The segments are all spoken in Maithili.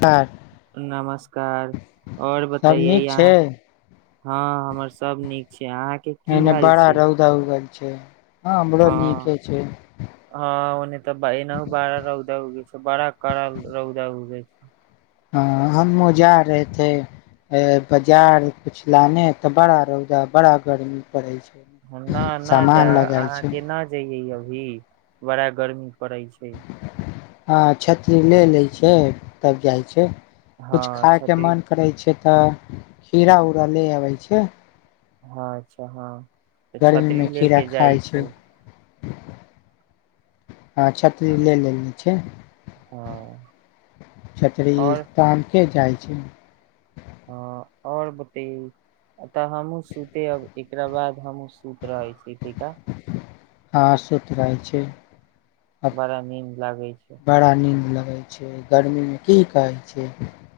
कार नमस्कार, और सब बताइए नीक छै यहां हां, हमर सब नीक छै। अहाँके की एमहर हाल बड़ा छै रौदा उगल छै। हां, बड़ा नीके छै। नहि त बाहर मे बड़ा रौदा उगै छै, बड़ा कड़ा रौदा उगै छै। हां हमहुं जा रहे थे बजार कुछ लाने त बड़ा रौदा बड़ा गर्मी पड़ै छै। ना ना जा, सामान लगाय छै अहांके न जइयै यौ। भी, बड़ा गर्मी पड़ै छै। हां छतरी ले लैत छै तब जाइ छै। हँ कुछ खायके छतरी मन करै छै हां, खीरा उरा ले आबै छियै। हां अच्छा हां। गर्मीमे खीरा खाइ छै हँ छतरी ले लेने छै हँ छतरी और तान के जाइ छै हँ आओर बतेयौ तऽ हमहूँ सुते अब एकरा बाद हमहूँ सुत रहै छी तैका हँ सूत रहै छी बड़ा नीन्द लागै छै कहैय छियै गर्मीमे की कहै छियै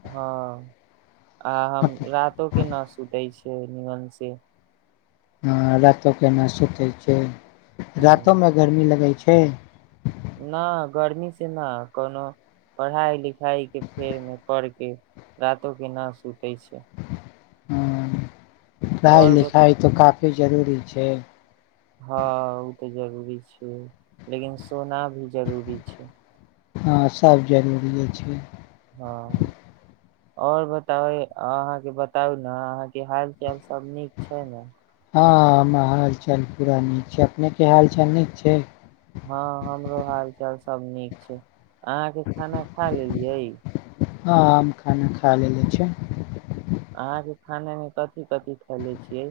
हँ आ हम रातों के ना सुतै छी [unintelligible] हँ रातिके ना सुतै छै रातो मे गर्मी लगै छै हूँ [unintelligible] हँ [unintelligible] और जे जरूरी छै हँ ओ तऽ जरूरी छै लेकिन सोना भी जरूरी छै हँ सभ जरूरिए छै [unintelligible] [unintelligible] हँ हमरो हाल चाल सब नीक छै अहाँके खाना खा लेलियै ह हम खाना खा लेल छियै अहाँके खानेमे कथि कथि खैले छियै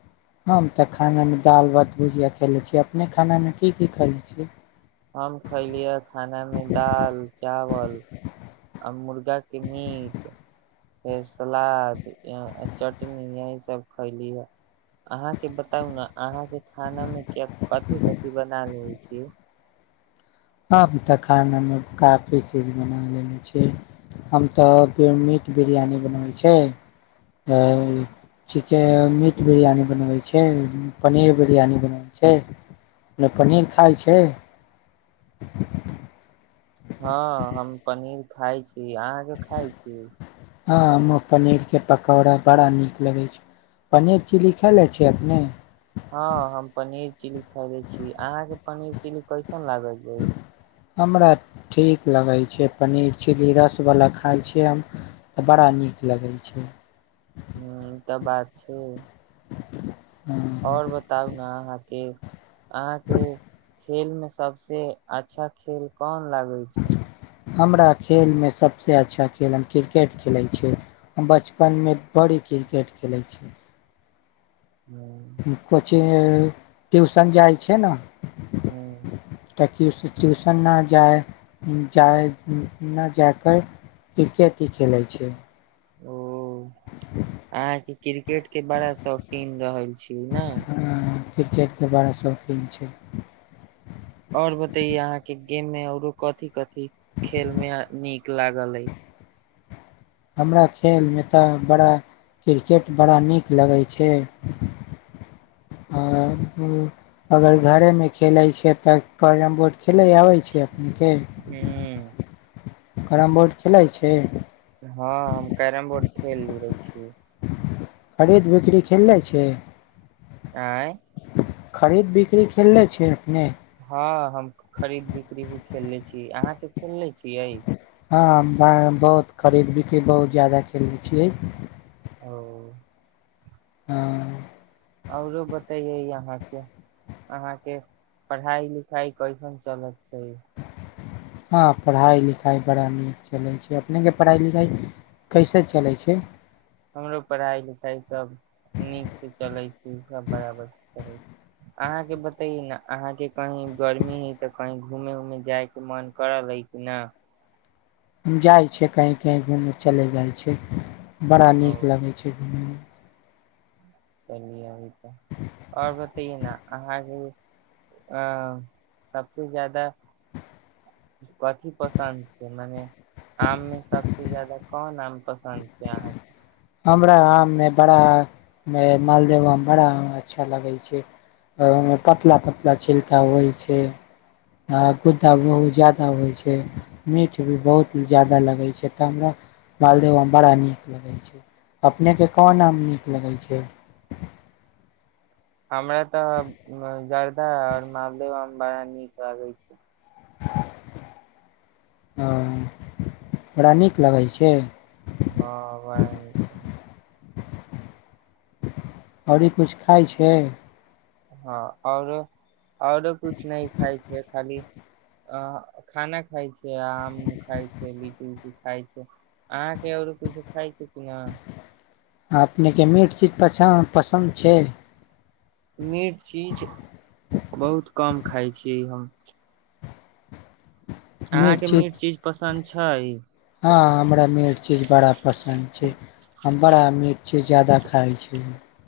[unintelligible] [unintelligible] [unintelligible] [unintelligible] [unintelligible] [unintelligible] कियै [unintelligible] [unintelligible] हँ हम पनीर खाय छी अहाँके खाय छी [unintelligible] हँ हम पनीर [unintelligible] [unintelligible] हुं, त बात छै। और बताउ। ना अहांके अहांके खेलमे सबसे अच्छा खेल कोन लागै छै? हमरा खेलमे सबसे अच्छा खेल हम क्रिकेट खेलाय छियै। हम बचपनमे बड़ी क्रिकेट खेलाय छियै। ह कोचिंग, ट्युशन जाइ छै ने। हुं। त ट्यु ट्युशन न जाइ, जाइ, नै जा क क्रिकेट ही खेलय छियै। ओ ओ, अहांके क्रिकेट के बड़ा शौकीन रहल छी न। क्रिकेट के बड़ा शौकीन छी। और बतैयौ अहांके गेम मे औरो कथि कथि कथि खेल मे नीक लागल अइ। हमरा खेलमे त बड़ा क्रिकेट बड़ा नीक लगै छै, अगर घरेमे खेलैत छियै त कैरम बोर्ड खेलै आबै छै। अपनेके हुं। कैरम बोर्ड खेलाइ छी? हां, हम कैरम बोर्ड खेल लै छियै। खरीद बिक्री खेललै छियै? ऐं। खरीद बिक्री खेलले छियै कि नै? हां हम खरीद बिक्री भी खेलले छियै, अहां सब खेलनेे छियै? हां ब बहुत खरीद बिक्री बहुत जादा खेलने छियै। ओ हां औरो बतैयौ अहांके, अहांके पढ़ाई लिखाइ कैसन चलत छै। हां पढ़ाइ लिखाइ बड़ा नीक चलै छै, अपनेके पढ़ाइ लिखाइ कैसे चलै छै। हमरो पढ़ाई लिखाई सब कहुं, अहांके बतैयौ ने अहांके कहीं गर्मी हइं त कहीं घुमे उमे जायके मन करल है कि न? जाइ छियै कहीं कहीं घुमय चलय जाइ छियै। बड़ा ओ नीक लगै छै घुमयमे। चलिए अभी त, और बतैयो ने अहांके, अं सबसे जादा कथी पसन्द छै मने आम मे सब जादा कोन आम पसन्द छै अहांके? हमरा आममे बड़ा मालदह आम बड़ा अच्छा लगै छै, ओहिमे पतला पतला छिलका होइ छै आ गुद्दा बहुत जादा होइ छै, मीठ भी बहुत जादा लगै छै त हमरा मालदह आम बड़ा नीक लगै छै। अपनेके कोन आम नीक लगै छै। हमरा त जरदा और मालदह आम बड़ा नीक लगै छै। हां, बड़ा नीक लगै छै? हां, बड़ा नीक लगै छै। औरी कुछ खाइ छै। हां, औरो औरो कुछ नहि खाइ छै खाली आ खाना खाइ छी। जे आम खाय छै लीची- ऊची खाय छै। अहाँके आऔरो किछु खाइ छै कि न। अपनेके मीठ चीज पछान पसन्द छै। मीठ चीज बहुत कम खाइ छियै हम। अहाँके मीठ चीज पस् संद छैय। हँ हमरा मट छी बड़ा पसन्द छै। बड़ा मीठ चज जादा खाइ छै।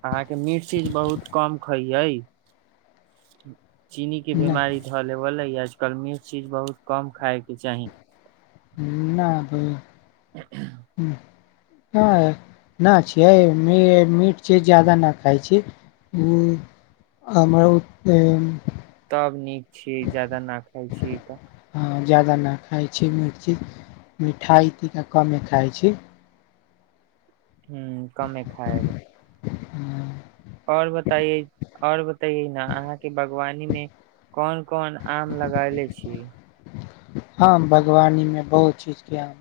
अहाँके मिठ चीज बहुत कम खइयै। चीनी के न बीमारी धऽले बलै य। आज कल म चीज बहुत कम खाायके चाही। नब ह्म हँ नहि छियै मीट मीठ चीज ज्यादा नहि खाइ छी ओ हमरो तब नीक छीयै जादा न खाइ छीयै तऽ जादा नहि खाइ छी मिर्ची मिठाइ ता कमे खाइ छी हू कमे खाइब हूँ और बताइए न अहाँके बागवानी मे कोन कोन आम लगैले छी हमँ बागवानीमे बहुत चीजके हम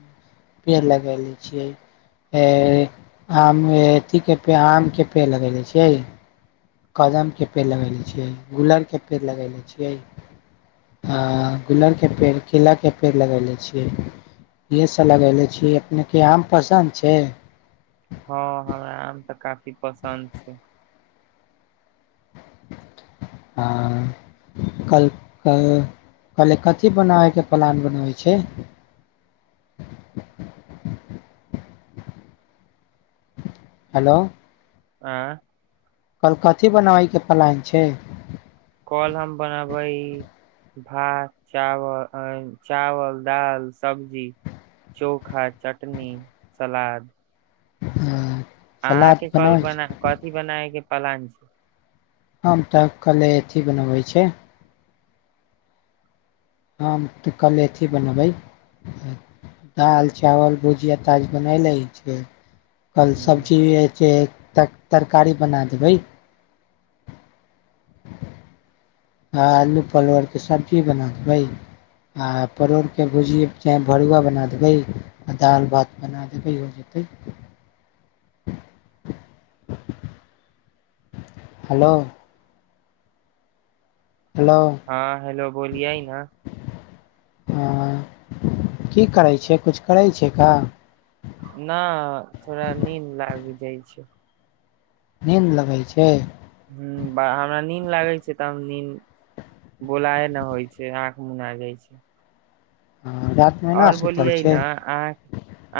पेड़ लगयले छियै आम अथीके पेड़ आमके पेड़ लगयले छियै। कदमके पेड़ लगयनेे छियै गुलरके पेड़ लगयनेे छियै आ गुलरके पेड़ केलाके पेड़ लगेले छियै इएहसभ लगय छियै अपनेके आम पसन्द छै। हँ हमरा आम तऽ काफी पसन्द छै। आ कल क कल् कथी बनाबयके प्लान बनबै छै हेलो हँ और कथि बनाबैके प्लान छै। कल हम बनबै भात, चावल चावल, दाल, सब्जी चोखा चटनी सलाद हँ अहाँके कल बना कथि बनाऐ के पलंग हम तऽ कले अथि बनबै छै हम तऽ कल अथि बनबै दालि, चावल, भुजिया ताज बनायलै छै कल हम्म, सब्जी भी होइ छै। तर तरकारी बना देबै। आ आलू परवल के सब्जी बना देबै आ परोरके भुजी चाहे भरुआ बना देबै आ दालि भात बना देबै हो जेतै हेलो हेलो हाँ हेलो बोलिये ना। हाँ की करै छियै, कुछ करै छियै का। ना थोड़ा नीन्द लाग जाय छै। नीन्द लगै छै। ह्म्म बा हमरा नीन्द लागै छै, तब नीन्द बोलाए ने होय छै, आँख मुनाय जाय छै। रातिमे ना और सुतल बोलियै ने छै अहाँ,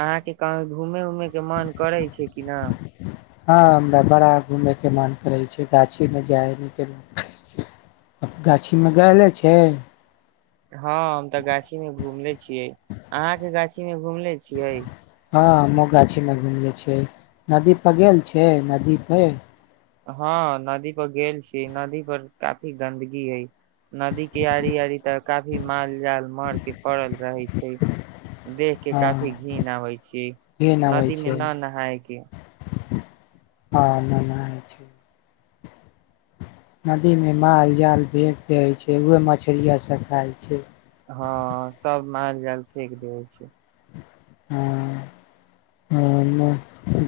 अहाँ के कहीं घूमे ऊमे के मन करै छै की ना। हाँ हमरा बड़ा घूमयके मन करै छै, गाछी मे जाय [unintelligible] गाछी मे गयले छै। हाँ हम ते गाछी मे घुमले छियै, अहाँ के गाछी इन्ने घुमले छियै। हाँ हमु गाछी मे घुमले छिये, नदी पर गेल छै, नदी पे। हाँ नदी पर गेल छी, नदी पर काफी गन्दगी ए, नदी के आड़ी-आड़ी तऽ काफी माल जाल मर के पड़ल रहै छै। देख के हँ काफी घिन्न आबै छी, घिन अबै नदी मे छै ना नहाय के आ मे ना हय छै। नदी मे माल जाल फेक देय छै, उहे मछरीया सब खाय छै। हाँ सब माल जाल फेेक देै छै। [unintelligible] ओय मे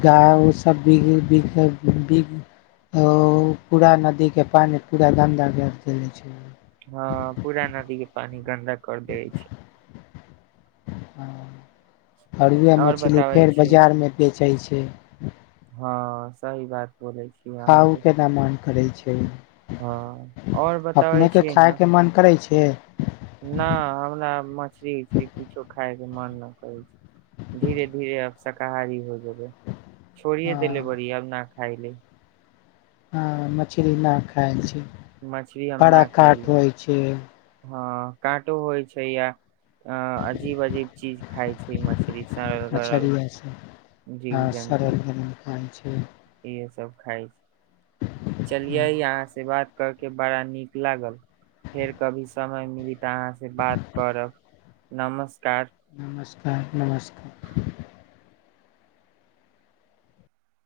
गाय उ सब बिग बिग बिग औ पूरा नदी के पानी पूरा गंदा काय के चलै छै। हाँ पूरा नदी के पानी गन्दा कर देय छै। और उहाए मछली बताबै फेर छी बजार में बेचै छै। [unintelligible] हाँ सही बात बोलै छी खाउ अहाँके। के न मन करै छै। हाँ और बताबै अपने के छी खाय ने। के [unintelligible] न हमरा मछली उछली कुछो खाय मन ना करै छै, धीरे-धीरे अब शकाहारी हो जेबै। छोड़िये हँ देले बड़ी अब ना खायले। हाँ मछरी ना खाय छी। मछली बड़ा काट होय छै। हाँ काँटो होय छै या अ अजीब-अजीब चीज खाय छै मछरी सड़ल-गड़ल मछरिया से जीव-जन्तु। हुं। इहे सब खाय छै, चलिये हाँ, अहाँ से बात कर के बड़ा नीक लागल फेर कभी समय मिली ते अहाँ से बात करब नमस्कार। नमस्कार, नमस्कार।